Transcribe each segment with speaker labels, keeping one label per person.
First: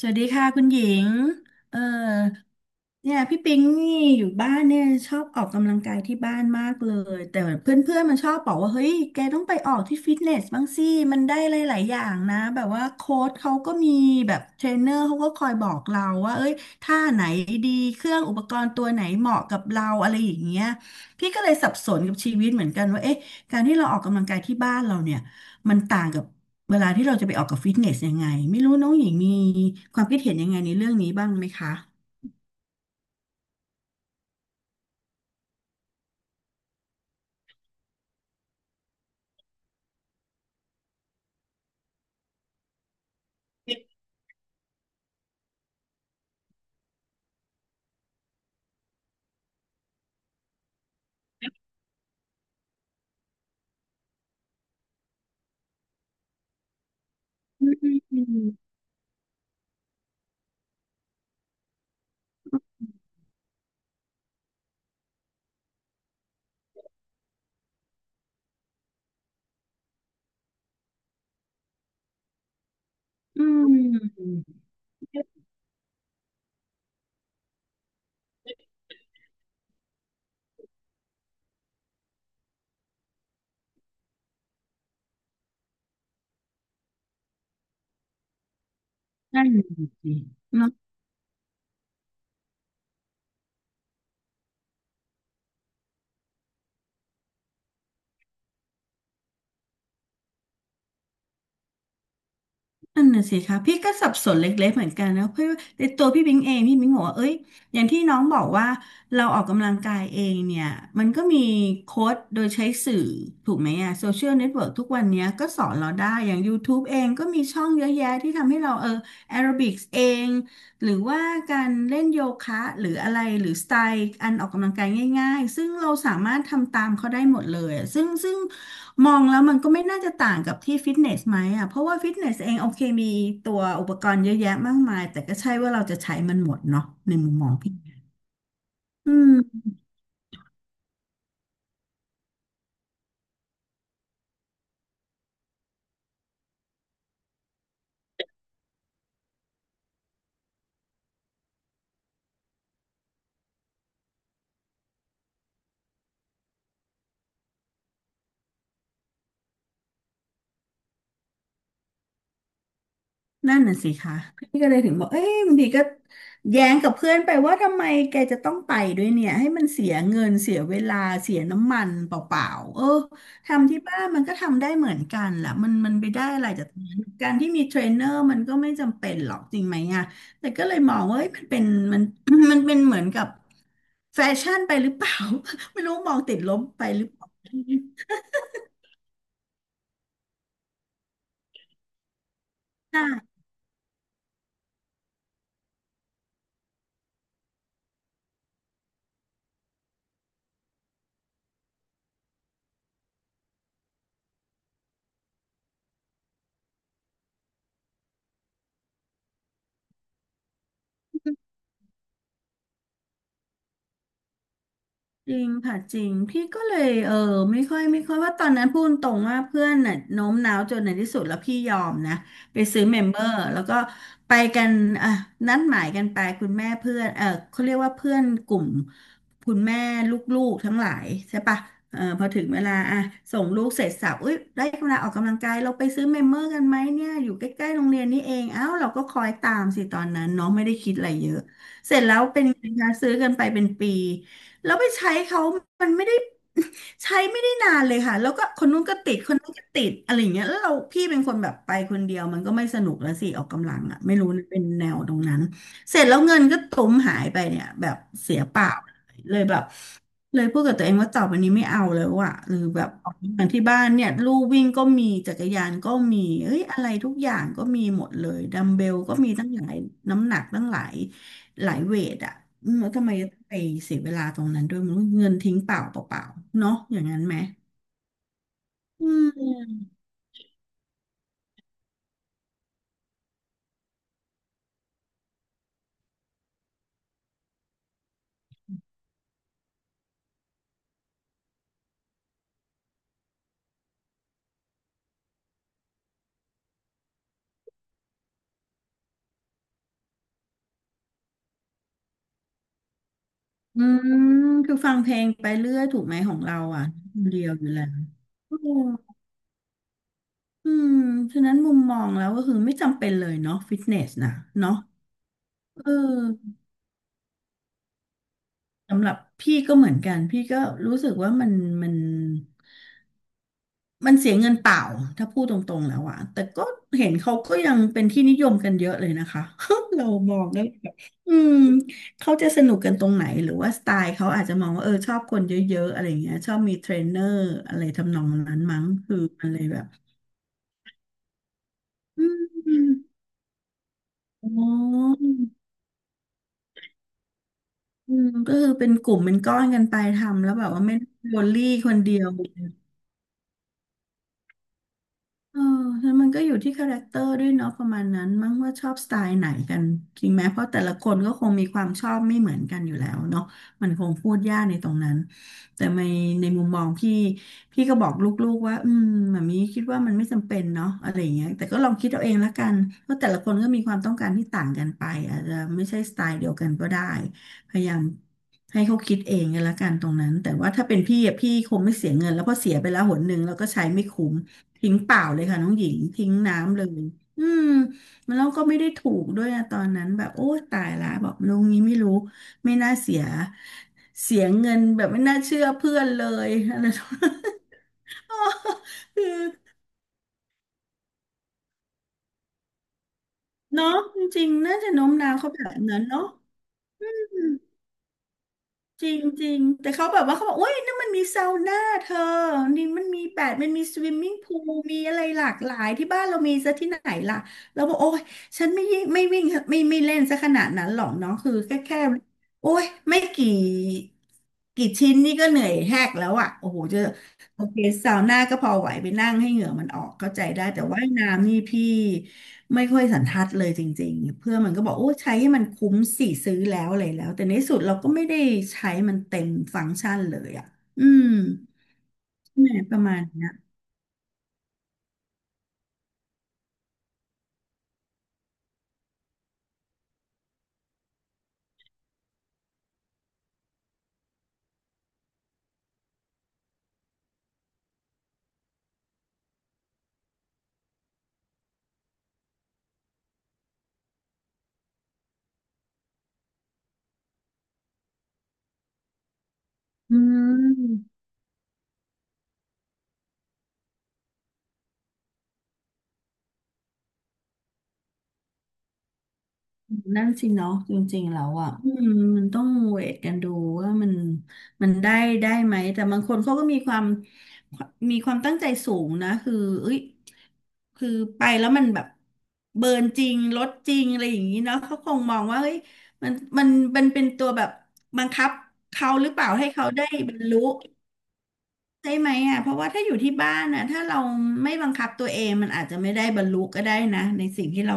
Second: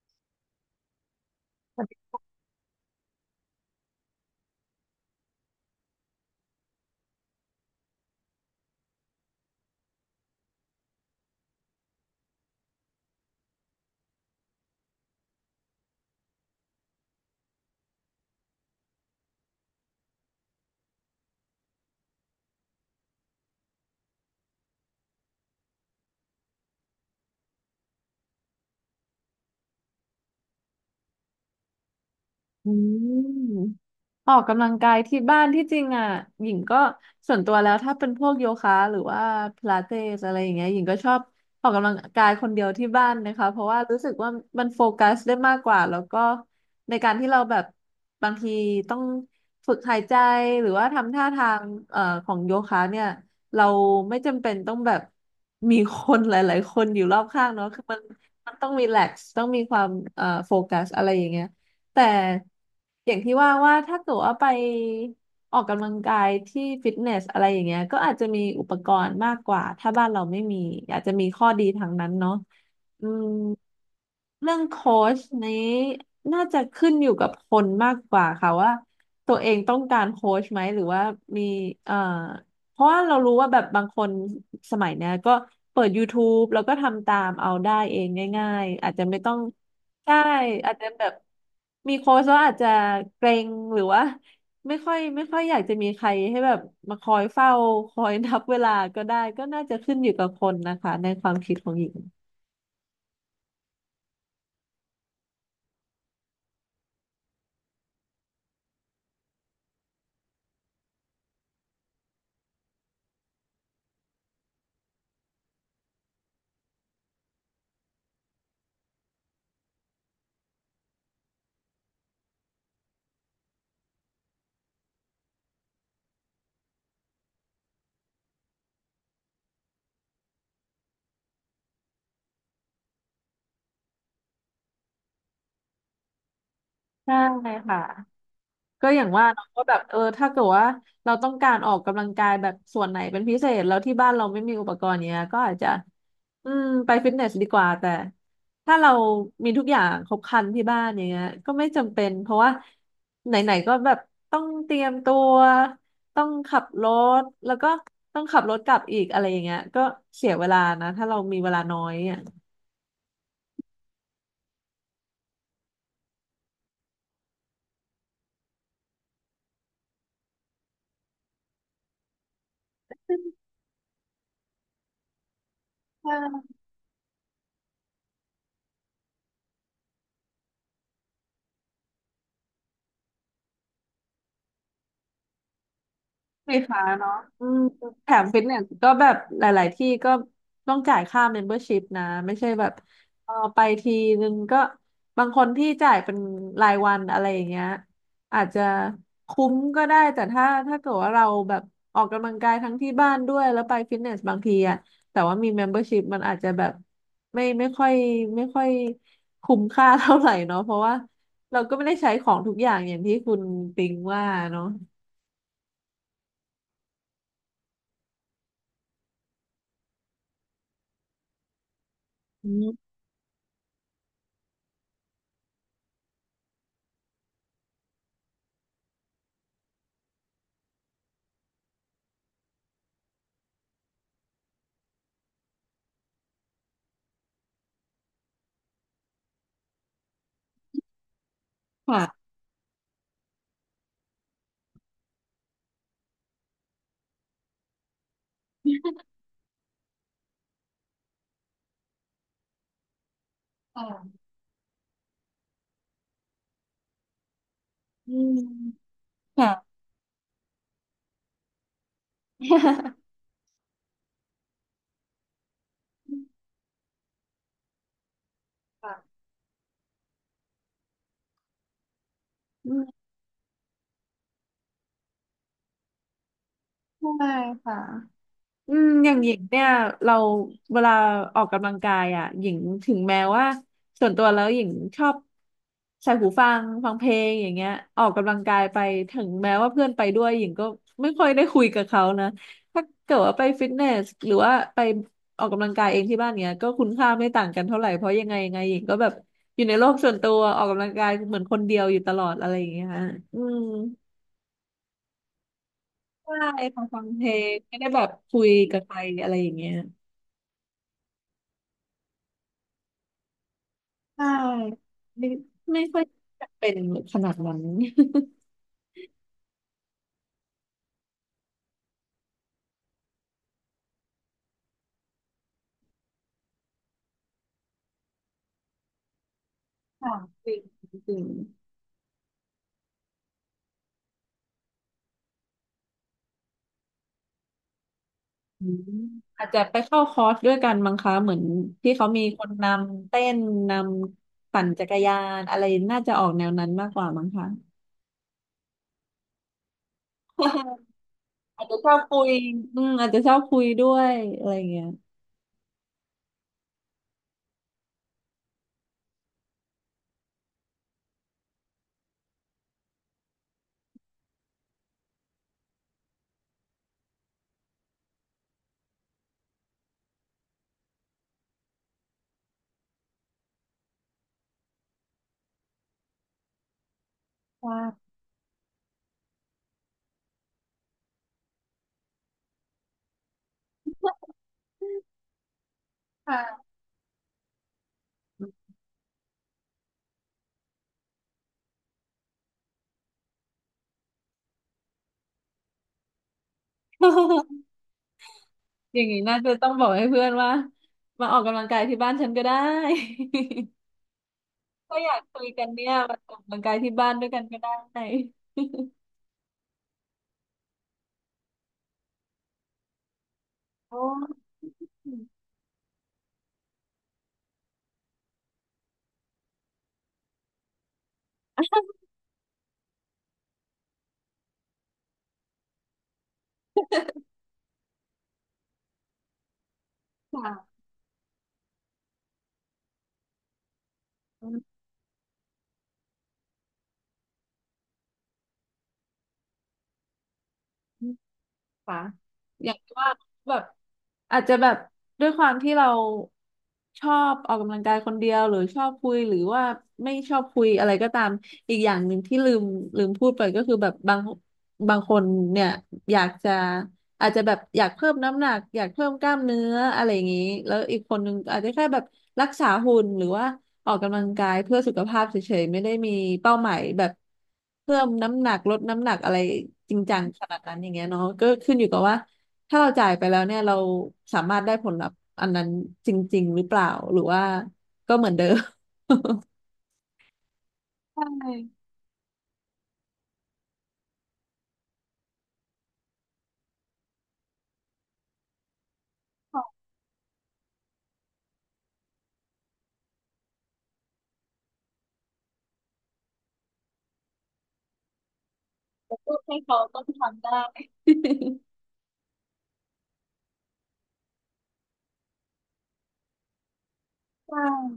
Speaker 1: สวัสดีค่ะคุณหญิงเออเนี่ยพี่ปิงนี่อยู่บ้านเนี่ยชอบออกกำลังกายที่บ้านมากเลยแต่เพื่อนๆมันชอบบอกว่าเฮ้ยแกต้องไปออกที่ฟิตเนสบ้างสิมันได้หลายๆอย่างนะแบบว่าโค้ชเขาก็มีแบบเทรนเนอร์เขาก็คอยบอกเราว่าเอ้ยท่าไหนดีเครื่องอุปกรณ์ตัวไหนเหมาะกับเราอะไรอย่างเงี้ยพี่ก็เลยสับสนกับชีวิตเหมือนกันว่าเอ๊ะการที่เราออกกำลังกายที่บ้านเราเนี่ยมันต่างกับ เวลาที่เราจะไปออกกับฟิตเนสยังไงไม่รู้น้องหญิงมีความคิดเห็นยังไงในเรื่องนี้บ้างไหมคะ
Speaker 2: อืมออกกำลังกายที่บ้านที่จริงอ่ะหญิงก็ส่วนตัวแล้วถ้าเป็นพวกโยคะหรือว่าพิลาเตสอะไรอย่างเงี้ยหญิงก็ชอบออกกำลังกายคนเดียวที่บ้านนะคะเพราะว่ารู้สึกว่ามันโฟกัสได้มากกว่าแล้วก็ในการที่เราแบบบางทีต้องฝึกหายใจหรือว่าทำท่าทางเอ่อของโยคะเนี่ยเราไม่จำเป็นต้องแบบมีคนหลายๆคนอยู่รอบข้าง
Speaker 1: อื
Speaker 2: เนาะคือมันต้
Speaker 1: ม
Speaker 2: องรีแลกซ์ต้องมีความโฟกัสอะไรอย่างเงี้ย แต่อย่างที่ว่าว่าถ้าเกิดว่าไปออกกำลังกายที่ฟิตเนสอะไรอย่างเงี้ยก็อาจจะมีอุปกรณ์มากกว่าถ้าบ้านเราไม่มีอาจจะมีข้อดีทางนั้นเนาะอืม
Speaker 1: อืม
Speaker 2: เรื่องโค้ชนี้น่าจะขึ้นอยู่กับคนมากกว่าค่ะว่าตัวเองต้องการโค้ชไหมหรือว่ามีเอ่อ เพราะว่าเรารู้ว่าแบบบางคนสมัยเนี้ยก็เปิด YouTube แล้วก็ทำตามเอาได้เองง่ายๆอาจจะไม่ต้อง
Speaker 1: นั่นสิ
Speaker 2: ใช่
Speaker 1: เน
Speaker 2: อาจจะแบบมีโค้ชแล้วอาจจะเกรงหรือว่าไม่ค่อยอยากจะมีใครให้แบบมาคอยเฝ้าคอยนับเวลาก็ได้ก็น่าจะขึ้นอยู่กับคนนะคะในความคิดของหญิง
Speaker 1: นั่นน่ะสิคะพี่ก็สับสนเล็กๆเหมือนกันนะเพราะว่าในตัวพี่บิงเองพี่บิงบอกว่าเอ้ยอย่างที่น้องบอกว่าเราออกกำลังกายเองเนี่ยมันก็มีโค้ชโดยใช้สื่อถูกไหมอะโซเชียลเน็ตเวิร์กทุกวันเนี้ยก็สอนเราได้อย่าง YouTube เองก็มีช่องเยอะแยะที่ทำให้เราเออแอโรบิกส์เองหรือว่าการเล่นโยคะหรืออะไรหรือสไตล์อันออกกำลังกายง่ายๆซึ่งเราสามารถทำตามเขาได้หมดเลยอะซึ่ง มองแล้วมันก็ไม่น่าจะต่างกับที่ฟิตเนสไหมอ่ะเพราะว่าฟิตเนสเองโอเคมีตัวอุปกรณ์เยอะแยะมากมายแต่ก็ใช่ว่าเราจะใช้มันหมดเนาะใน
Speaker 2: ใช่
Speaker 1: มุมมองพี่
Speaker 2: ค่ะ ก็อย่าง
Speaker 1: อื
Speaker 2: ว่าเราก็
Speaker 1: ม
Speaker 2: แบบเออถ้าเกิดว่าเราต้องการออกกำลังกายแบบส่วนไหนเป็นพิเศษแล้วที่บ้านเราไม่มีอุปกรณ์เนี้ยก็อาจจะอืมไปฟิตเนสดีกว่าแต่ถ้าเรามีทุกอย่างครบครันที่บ้านอย่างเงี้ยก็ไม่จำเป็นเพราะว่าไหนๆก็แบบต้องเตรียมตัวต้องขับรถแล้วก็ต้องขับรถกลับอีกอะไรอย่างเงี้ยก็เสียเวลานะถ้าเรามีเวลาน้อยอ่ะ
Speaker 1: นั่นน่ะสิคะพี่ก็เลยถึงบอกเอ้ยบางทีก็แย้งกับเพื่อนไปว่าทำไมแกจะต้องไปด้วยเนี่ยให้มันเสียเงินเสียเวลาเสียน้ำมันเปล่าๆเออทำที่บ้านมันก็ทำได้เหมือนกันแหละมันไปได้อะ
Speaker 2: ใช่
Speaker 1: ไรจากตรงนั้นการที่มีเทรนเนอร์มันก็ไม่จำเป็นหรอกจริงไหมอะแต่ก็เลยมองว่าเอ้ยมันเป็นมัน มันเป็นเหมือนกับแฟชั่นไปหรือเปล่า ไม่รู้มองติดล
Speaker 2: สี
Speaker 1: บ
Speaker 2: ฟ้า
Speaker 1: ไปหรือ
Speaker 2: เนาะ
Speaker 1: เปล่า
Speaker 2: อืมแถมฟิตเนสก็แบบหลายๆที่ก็ต้องจ่ายค่าเมมเบอร์ชิพนะไม่ใช่แบบ
Speaker 1: ใช่
Speaker 2: เออไปทีนึงก็บางคนที่จ่ายเป็นรายวันอะไรอย่างเงี้ยอาจจะคุ้มก็ได้แต่ถ้าเกิดว่าเราแบบออกกำลังกายทั้งที่บ้านด้วยแล้วไปฟิตเนสบางทีอะแต่ว่ามี membership มมเบอร์ชิพมันอาจจะแบบไม่ไม่ค่อยไม่ค่อยคุ้มค่าเท่าไหร่เนาะเพราะว่าเราก็ไม่ได้ใช้ของทุกอย่างอย่างที่คุณปิงว่าเนาะ
Speaker 1: จริงค่ะจริงพี่ก็เลยเออไม่ค่อยว่าตอนนั้นพูดตรงว่าเพื่อนน่ะโน้มน้าวจนในที่สุดแล้วพี่ยอมนะไปซื้อ
Speaker 2: อ
Speaker 1: เมมเบอร์แล้วก็ไปกันอ่ะนัดหมายกันไปคุณแม่เพื่อนเออเขาเรียกว่าเพื่อนกลุ่มคุณแม่ลูกๆทั้งหลายใช่ปะเออพอถึงเวลาอ่ะส่งลูกเสร็จสับอุ้ยได้เวลาออกกำลังกายเราไปซื้อเมมเบอร์กันไหมเนี่ยอยู่ใกล้ๆโรงเรียนนี่เองอ้าวเราก็คอยตามสิตอนนั้นเน้องไม่ได้คิดอะไรเยอะเสร็จแล้วเป็นไงคะซื้อกันไปเป็นปี แล้วไปใช้เขามันไม่ได้ ใช้ไม่ได้นานเลยค่ะ แล้วก็คนนู้นก็ติดคนนั้นก็ติดอะไรอย่างเงี้ยแล้วเราพี่เป็นคนแบบไปคนเดียวมันก็ไม่สนุกแล้วสิออกกำลังอ่ะไม่รู้นะเป็นแนวตรงนั้นเสร็จแล้วเงินก็ตุ้มหายไปเนี่ยแบบ
Speaker 2: ืม
Speaker 1: เสียเปล่าเลย
Speaker 2: ค่ะ
Speaker 1: แบบเลยพูดกับตัวเองว่าต่อไปนี้ไม่เอาแล้วอ่ะหรือแบบออกกำลังที่บ้านเนี่ยลู่วิ่งก็มีจักรยานก็มีเอ้ยอะไรทุกอย่างก็มีหมดเลยดัมเบ
Speaker 2: ค่ะ
Speaker 1: ลก็มีตั้งหลายน้ำหนักตั้งหลาย หลายเวทอ่ะ
Speaker 2: อื
Speaker 1: อืมแล้ว
Speaker 2: ม
Speaker 1: ทำไมต้องไปเสียเวลาตรงนั้นด้วยมันเงินทิ้งเปล่าเปล่าๆเนาะอย่างนั้น
Speaker 2: ใช่
Speaker 1: ไหม
Speaker 2: ค่ะอืม
Speaker 1: อื
Speaker 2: อย่างหญิงเนี่
Speaker 1: ม
Speaker 2: ยเราเวลาออกกำลังกายอ่ะหญิงถึงแม้ว่าส่วนตัวแล้วหญิงชอบใส่หูฟังฟังเพลงอย่างเงี้ยออกกำลังกายไปถึงแม้ว่าเพื่อนไปด้วยหญิงก็ไม่ค่อยได้คุยกับเขานะถ้าเกิดว่าไปฟิตเนสหรือว่าไปออกกำลังกายเองที่บ้านเนี้ยก็คุณค่าไม่ต่างกันเท่าไหร่เพราะยังไงหญิงก็แบบอยู่ในโลกส่วนตัวออกกำลังกายเหมือนคนเดียวอยู่ตลอดอะไรอย่างเงี้ยฮะอืม
Speaker 1: อืมคือฟังเพลงไปเรื่อยถูกไหมข
Speaker 2: ใช่
Speaker 1: องเรา
Speaker 2: พอ
Speaker 1: อ่ะ
Speaker 2: ฟัง
Speaker 1: ค
Speaker 2: เพ
Speaker 1: น
Speaker 2: ล
Speaker 1: เดียว
Speaker 2: ง
Speaker 1: อยู่
Speaker 2: ไม่
Speaker 1: แล้
Speaker 2: ได้แบ
Speaker 1: ว
Speaker 2: บคุย
Speaker 1: อื
Speaker 2: กับ
Speaker 1: ม
Speaker 2: ใครอะไรอย่างเงี้ย
Speaker 1: อืมฉะนั้นมุมมองแล้วก็คือไม่จำเป็นเลยเนาะฟิตเนส
Speaker 2: ใช่
Speaker 1: นะเนาะ
Speaker 2: ไม่ไม่
Speaker 1: เอ
Speaker 2: ค่อยจะ
Speaker 1: อ
Speaker 2: เป็นขนาดนั้น
Speaker 1: สำหรับพี่ก็เหมือนกันพี่ก็รู้สึกว่ามัน มันเสียเงินเปล่าถ้าพูดตรงๆแล้วอะแต่ก็เห็นเขาก็ยังเป็นที่นิยมกันเยอะเลยนะคะ เรา
Speaker 2: ค่ะ
Speaker 1: มอ
Speaker 2: จ
Speaker 1: ง
Speaker 2: ริง
Speaker 1: แล้วแบบ
Speaker 2: จริง
Speaker 1: อืมเขาจะสนุกกันตรงไหนหรือว่าสไตล์เขาอาจจะมองว่าเออชอบคนเยอะๆอะไรอย่างเงี้ยชอบมีเทรนเนอร์อะไรทำนองนั้น
Speaker 2: อืม
Speaker 1: มั้งคือ
Speaker 2: อา
Speaker 1: มั
Speaker 2: จ
Speaker 1: นเล
Speaker 2: จะ
Speaker 1: ย
Speaker 2: ไป
Speaker 1: แบบ
Speaker 2: เข้าคอร์สด้วยกันมั้งคะเหมือนที่เขามี
Speaker 1: อื
Speaker 2: คน
Speaker 1: ม
Speaker 2: นำเต้นน
Speaker 1: อ๋
Speaker 2: ำปั่นจักรยา
Speaker 1: อ
Speaker 2: นอะไรน่าจะออกแนวนั้นมากกว่ามั้งคะ
Speaker 1: อืมก็คือเป็นกลุ่มเป็นก้อนกันไปทำแล้วแบบ ว่าไม่ได้โดนลี่
Speaker 2: อาจจะช
Speaker 1: ค
Speaker 2: อ
Speaker 1: น
Speaker 2: บ
Speaker 1: เดี
Speaker 2: คุ
Speaker 1: ยว
Speaker 2: ยอืมอาจจะชอบคุยด้วยอะไรอย่างเงี้ย
Speaker 1: เออแล้วมันก็อยู่ที่คาแรคเตอร์ด้วยเนาะประมาณนั้นมั้งว่าชอบสไตล์ไหนกันจริงไหมเพราะแต่ละคนก็คงมีความชอบไม่เหมือนกันอยู่แล้วเนาะมันคงพูดยากในตรงนั้นแต่ในมุมมองพี่พี่ก็บอกลูกๆว่าแบบนี้คิดว่ามันไม่จำเป็นเนาะอะไรอย่างเงี้ยแต่ก็ลองคิดเอาเองละกันเพราะแต่ละคนก็มีความต้องการที่ต่างกันไปอาจจะไม่ใช่สไตล์เดียวกันก็ได้พยายาม
Speaker 2: ค่ะ
Speaker 1: ให้เขาคิดเองกันละกันตรงนั้นแต่ว่าถ้าเป็นพี่อะพี่คงไม่เสียเงินแล้วเพอเสียไปแล้วหนหนึ่งแล้วก็ใช้ไม่คุ้ม ทิ้งเปล่าเลยค่ะน้องหญิง ทิ้ง
Speaker 2: ค่ะ
Speaker 1: น้ำเลยอืมมันแล้วก็ไม่ได้ถูกด้วยอะตอนนั้นแบบโอ้ตายละบอกลุงนี้ไม่รู้ไม่น่าเสียเสียเงินแบบไม่น่าเชื่อเพื่อนเลยอะไร
Speaker 2: อย่าง นี้
Speaker 1: คื
Speaker 2: น่า
Speaker 1: อ
Speaker 2: จะต้องบอกให้เพื่อนว่ามาออกกำลังกายที่บ้านฉันก็ได้
Speaker 1: เนาะจริงๆน่า จะ
Speaker 2: ถ้า
Speaker 1: โน้
Speaker 2: อ
Speaker 1: ม
Speaker 2: ยาก
Speaker 1: น้าว
Speaker 2: คุย
Speaker 1: เขาแบ
Speaker 2: กัน
Speaker 1: บ
Speaker 2: เนี่ย
Speaker 1: นั้น
Speaker 2: มา
Speaker 1: เนาะ
Speaker 2: ออกกำลังกายที่บ้านด้วยกันก็ได้
Speaker 1: จริงจริงแต่เขาแบบว่าเขาบอกโอ้ยนั่นมันมีซาวน่าเธอนี่มันมีแปดมันมี ส
Speaker 2: โอ้
Speaker 1: วิมมิ่งพูลมีอะไรหลากหลายที่บ้านเรามีซะที่ไหนล่ะเราบอกโอ้ยฉันไม่ยิ่งไม่วิ่งไม่เล่นซะขนาดนั้นหรอกเนาะคือแค่โอ้ยไม่กี่กี่ชิ้นนี่ก็เหนื่อยแหกแล้วอ่ะโอ้โหจะโอเคซาวน่าก็พอไหวไปนั่งให้เหงื่อมันออกเข้าใจได้
Speaker 2: ค่ะ
Speaker 1: แต่ว่ายน้ำนี่พี่ ไม่ค่อยสันทัดเลยจริงๆ เพื่อนมัน
Speaker 2: อื
Speaker 1: ก็บอกโอ้ใช้ให้มันคุ้มสี่ซื้อแล้วอะไรแล้วแต่ในที่สุดเราก็ไม่ได้ใช้มันเต็มฟังก์ชันเลยอ่ะอื
Speaker 2: ม
Speaker 1: ม
Speaker 2: ค่ะอ
Speaker 1: ใ่
Speaker 2: ย่า
Speaker 1: ห
Speaker 2: ง
Speaker 1: มป
Speaker 2: ที่
Speaker 1: ระ
Speaker 2: ว่า
Speaker 1: มาณเนี้
Speaker 2: แบ
Speaker 1: ย
Speaker 2: บ อาจจะแบบด้วยความที่เราชอบออกกำลังกายคนเดียวหรือชอบคุยหรือว่าไม่ชอบคุยอะไรก็ตามอีกอย่างหนึ่งที่ลืมพูดไปก็คือแบบบางคนเนี่ยอยากจะอาจจะแบบอยากเพิ่มน้ำหนักอยากเพิ่มกล้ามเนื้ออะไรอย่างนี้แล้วอีกคนหนึงอาจจะแค่แบบรักษาหุ่นหรือว่า ออกกำลังกายเพื่อสุขภาพเฉยๆไม่ได้มีเป้าหมายแบบเพิ่มน้ำหนักลดน้ำหนักอะไรจริงจั
Speaker 1: อื
Speaker 2: งขนาดนั้นอย่างเงี้ย
Speaker 1: ม
Speaker 2: เนาะก็ขึ้นอยู่กับว่าถ้าเราจ่ายไปแล้วเนี่ยเราสามารถได้ผลลัพธ์อันนั้นจริงๆหรือเปล่าหรือว่าก็เหมือนเดิม
Speaker 1: นั่นสิเนาะจริ
Speaker 2: ใ
Speaker 1: งๆแล้วอ่ะ
Speaker 2: ช
Speaker 1: อืมมันต้องเวทกันดูว่ามันได้ไหมแต่บางคนเขาก็มีความตั้งใจสูงนะคือเอ้ยคือไปแล้วมันแบบเบิร์นจริงลดจริงอะไรอย่างนี้เนาะเขาคงมองว่าเฮ้ยมันมันมันเป็นตัวแบบบังคับเขาหรือเปล่าให้เขาได้บรรลุ ใช่ไหมอ่ะเพราะว่าถ้าอยู่ที่บ้านนะถ้าเราไม่บังคับตัวเองมันอาจจะไม่ได้บรรลุก็ได้นะใน
Speaker 2: ่
Speaker 1: สิ่ง ที่เรา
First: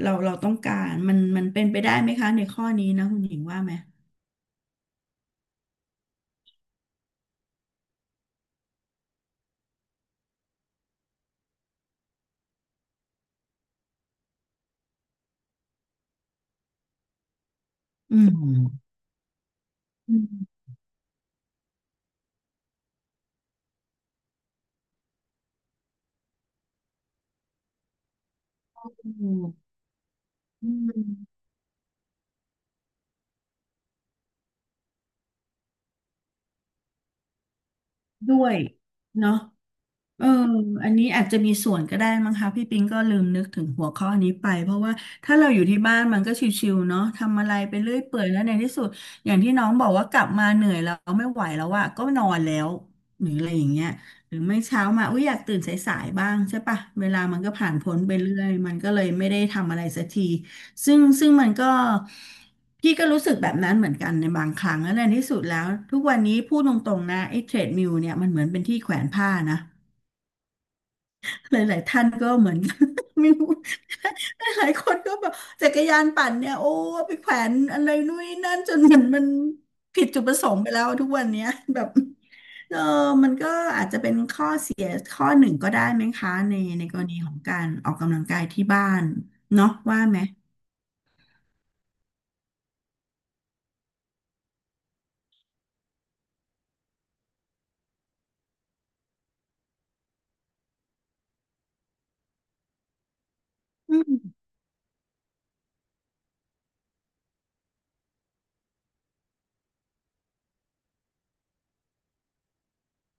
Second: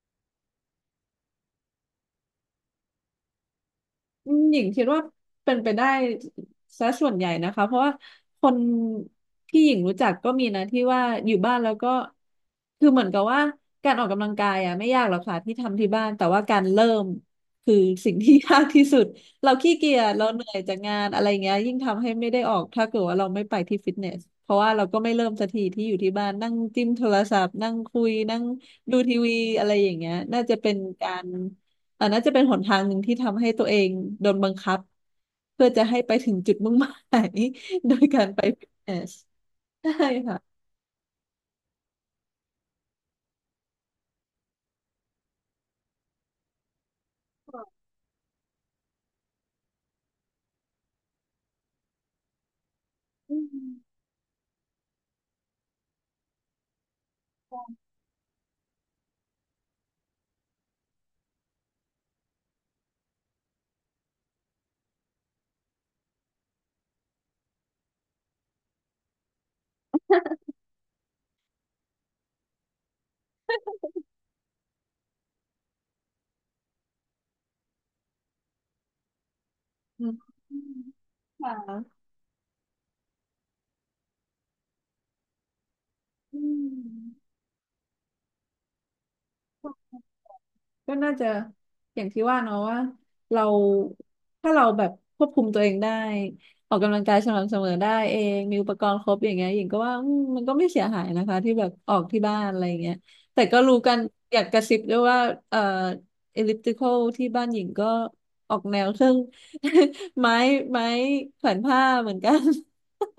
Speaker 1: เราเราต้องการมันเป็นไปได้ไหมคะในข้อนี้นะคุณหญิงว่าไหม
Speaker 2: อืมหญิงคิดว่าเป็นไปได้ซะส่วนใหญ่นะคะเพราะว่าคนที่หญิงรู้จักก็มีนะที่ว่าอยู่บ้านแล้วก็คือเหมือนกับว่าการออกกำลังกายอ่ะไม่ยากหรอกค่ะที่ทำที่บ้านแต่ว่าการเริ่มคือสิ่ง
Speaker 1: อื
Speaker 2: ที่
Speaker 1: ม
Speaker 2: ยากที่สุด เราขี้เกียจเราเหนื่อยจากงานอะไรเงี้ยยิ่งทำให้ไม่ได้ออกถ้าเกิดว่าเราไม่ไปที่ฟิตเนสเพราะว่าเราก็ไม่เริ่มสักทีที่อยู่ที่บ้านนั่งจิ้มโทรศัพท์นั่งคุยนั่งดูทีวีอะไรอย่างเงี้ยน่าจะเป็นการ อันน่าจะเป็นหนทางหนึ่งที่ทำให้ตัวเองโดนบังคับเพื่อจะให้ไปถึงจุดมุ่งหมาย โดยการ
Speaker 1: ด้
Speaker 2: ไป
Speaker 1: วย
Speaker 2: ฟิตเนส
Speaker 1: เนาะ
Speaker 2: ใช่
Speaker 1: เออ
Speaker 2: ค่ะ
Speaker 1: อันนี้อาจจะมีส่วนก็ได้มั้งคะพี่ปิงก็ลืมนึกถึงหัวข้อนี้ไปเพราะว่าถ้าเราอยู่ที่บ้านมันก็ชิวๆเนาะทำอะไรไปเรื่อยเปื่อยแล้วในที่สุดอย่างที่น้องบอกว่ากลับมาเหนื่อยแล้วไม่ไหวแล้วอะก็นอนแล้วหรือ
Speaker 2: อื
Speaker 1: อะไรอ
Speaker 2: ม
Speaker 1: ย่างเงี้ย หรือไม่เช้ามาอุ้ยอยากตื่นสายๆบ้างใช่ปะเวลามันก็ผ่านพ้นไปเรื่อยมันก็เลยไม่ได้ทำอะไรสักทีซึ่งมันก็พี่ก็รู้สึกแบบนั้นเหมือนกันในบางครั้งแล้วในที่สุดแล้วทุกวันนี้พูดตรงๆนะไอ้เทรดมิลเนี่ยมันเหมือนเป็นที่แขวนผ้านะหลายๆท่านก็เหมือน ไม่รู้หลายๆคนก็แบบจักรยานปั่นเนี่ยโอ้ไปแขวนอะไรนู่นนี่นั่นจนมัน
Speaker 2: อื
Speaker 1: ผิดจุดป
Speaker 2: ม
Speaker 1: ระสงค์ไปแล้วทุกวันเนี้ย
Speaker 2: ค่
Speaker 1: แบบ
Speaker 2: ะ
Speaker 1: ข้อหนึ่งก็ได้ไหมคะ
Speaker 2: อื
Speaker 1: ใน
Speaker 2: ม
Speaker 1: กรณีของการออกกำลังกายที่บ้านเนาะว่าไหม
Speaker 2: ก็น่าจะอย่างที่ว่าเนาะว่าเราถ้าเราแบบควบคุมตัวเองได้ออกกำลังกายสม่ำเสมอได้เองมีอุปกรณ์ครบอย่างเงี้ยหญิงก็ว่าอืมมันก็ไม่เสียหายนะคะที่แบบออกที่บ้านอะไรอย่างเงี้ยแต่ก็รู้กั
Speaker 1: อื
Speaker 2: น
Speaker 1: ม
Speaker 2: อยากกระซิบด้วยว่าเอ่อเอลิปติคอลที่บ้านหญิงก็ออกแนวเครื่อง ไม้ไม้แขวนผ้าเหมือนกัน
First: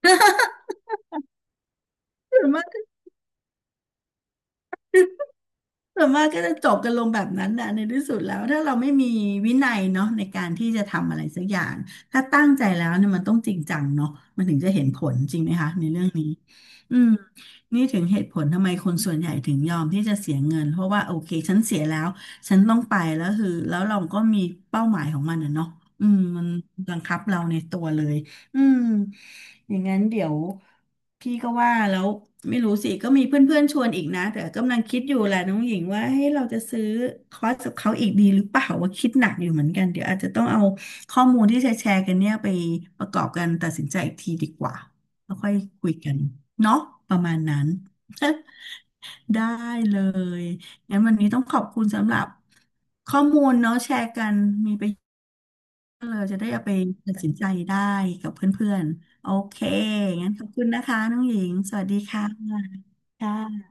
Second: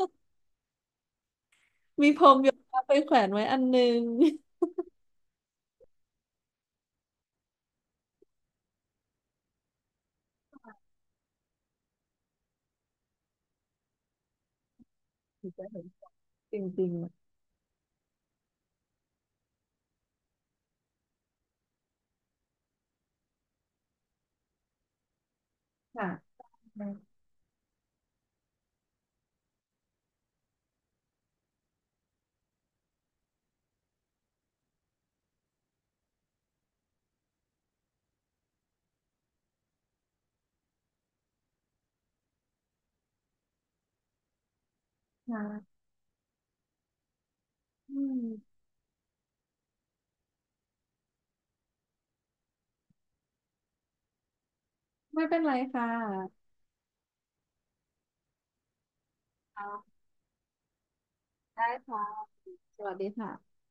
Speaker 2: มีพรม
Speaker 1: ส่วน
Speaker 2: โย
Speaker 1: มากก็
Speaker 2: คะไปแขวนไว้อันนึง
Speaker 1: ส่วนมากก็จะจบกันลงแบบนั้นนะในที่สุดแล้วถ้าเราไม่มีวินัยเนาะในการที่จะทำอะไรสักอย่างถ้าตั้งใจแล้วเนี่ยมันต้องจริงจังเนาะมันถึงจะเห็นผลจริง
Speaker 2: ถึ
Speaker 1: ไห
Speaker 2: ง
Speaker 1: ม
Speaker 2: จะ
Speaker 1: คะ
Speaker 2: เห็
Speaker 1: ใน
Speaker 2: น
Speaker 1: เรื่องนี้
Speaker 2: จริง
Speaker 1: อืมนี่ถึงเหตุผลทำไมคนส่วนใหญ่ถึงยอมที่จะเสียเงินเพราะว่าโอเคฉันเสียแล้วฉันต้องไปแล้วคือแล้วเราก็มีเป้าหมายของมันนะเนาะ
Speaker 2: ๆ
Speaker 1: อื
Speaker 2: ค่ะ
Speaker 1: มมันบังคับเราในตัวเลย อืมอย่างนั้นเดี๋ยวพี่ก็ว่าแล้วไม่รู้สิก็มีเพื่อนๆชวนอีกนะแต่กำลังคิดอยู่แหละน้องหญิงว่าให้ยเราจะซื้อคอร์สกับเขาอีกดีหรือเปล่าว่าคิดหนักอยู่เหมือนกันเดี๋ยวอาจจะต้องเอาข้อมูลที่แชร์ๆกันเนี่ยไปประกอบกันตัดสินใจอีกทีดีกว่าแล้วค่อย
Speaker 2: ค่ะ
Speaker 1: คุยกันเนาะประมาณนั้น
Speaker 2: อืม
Speaker 1: ได้เลยงั้นวันนี้ต้องขอบคุณสำหรับข้อมูลเนาะแชร์กันมีประโยชน์
Speaker 2: ไม่เป็นไรค่ะ
Speaker 1: เราจะได้เอาไปตัดสินใจได้กับเพื่อนๆโอเค
Speaker 2: ครับ
Speaker 1: งั้นขอบคุณนะคะน้องหญิง
Speaker 2: ได้
Speaker 1: สวัสดี
Speaker 2: ค่ะ
Speaker 1: ค่ะ
Speaker 2: สวัสดีค่ะ
Speaker 1: ค่ะ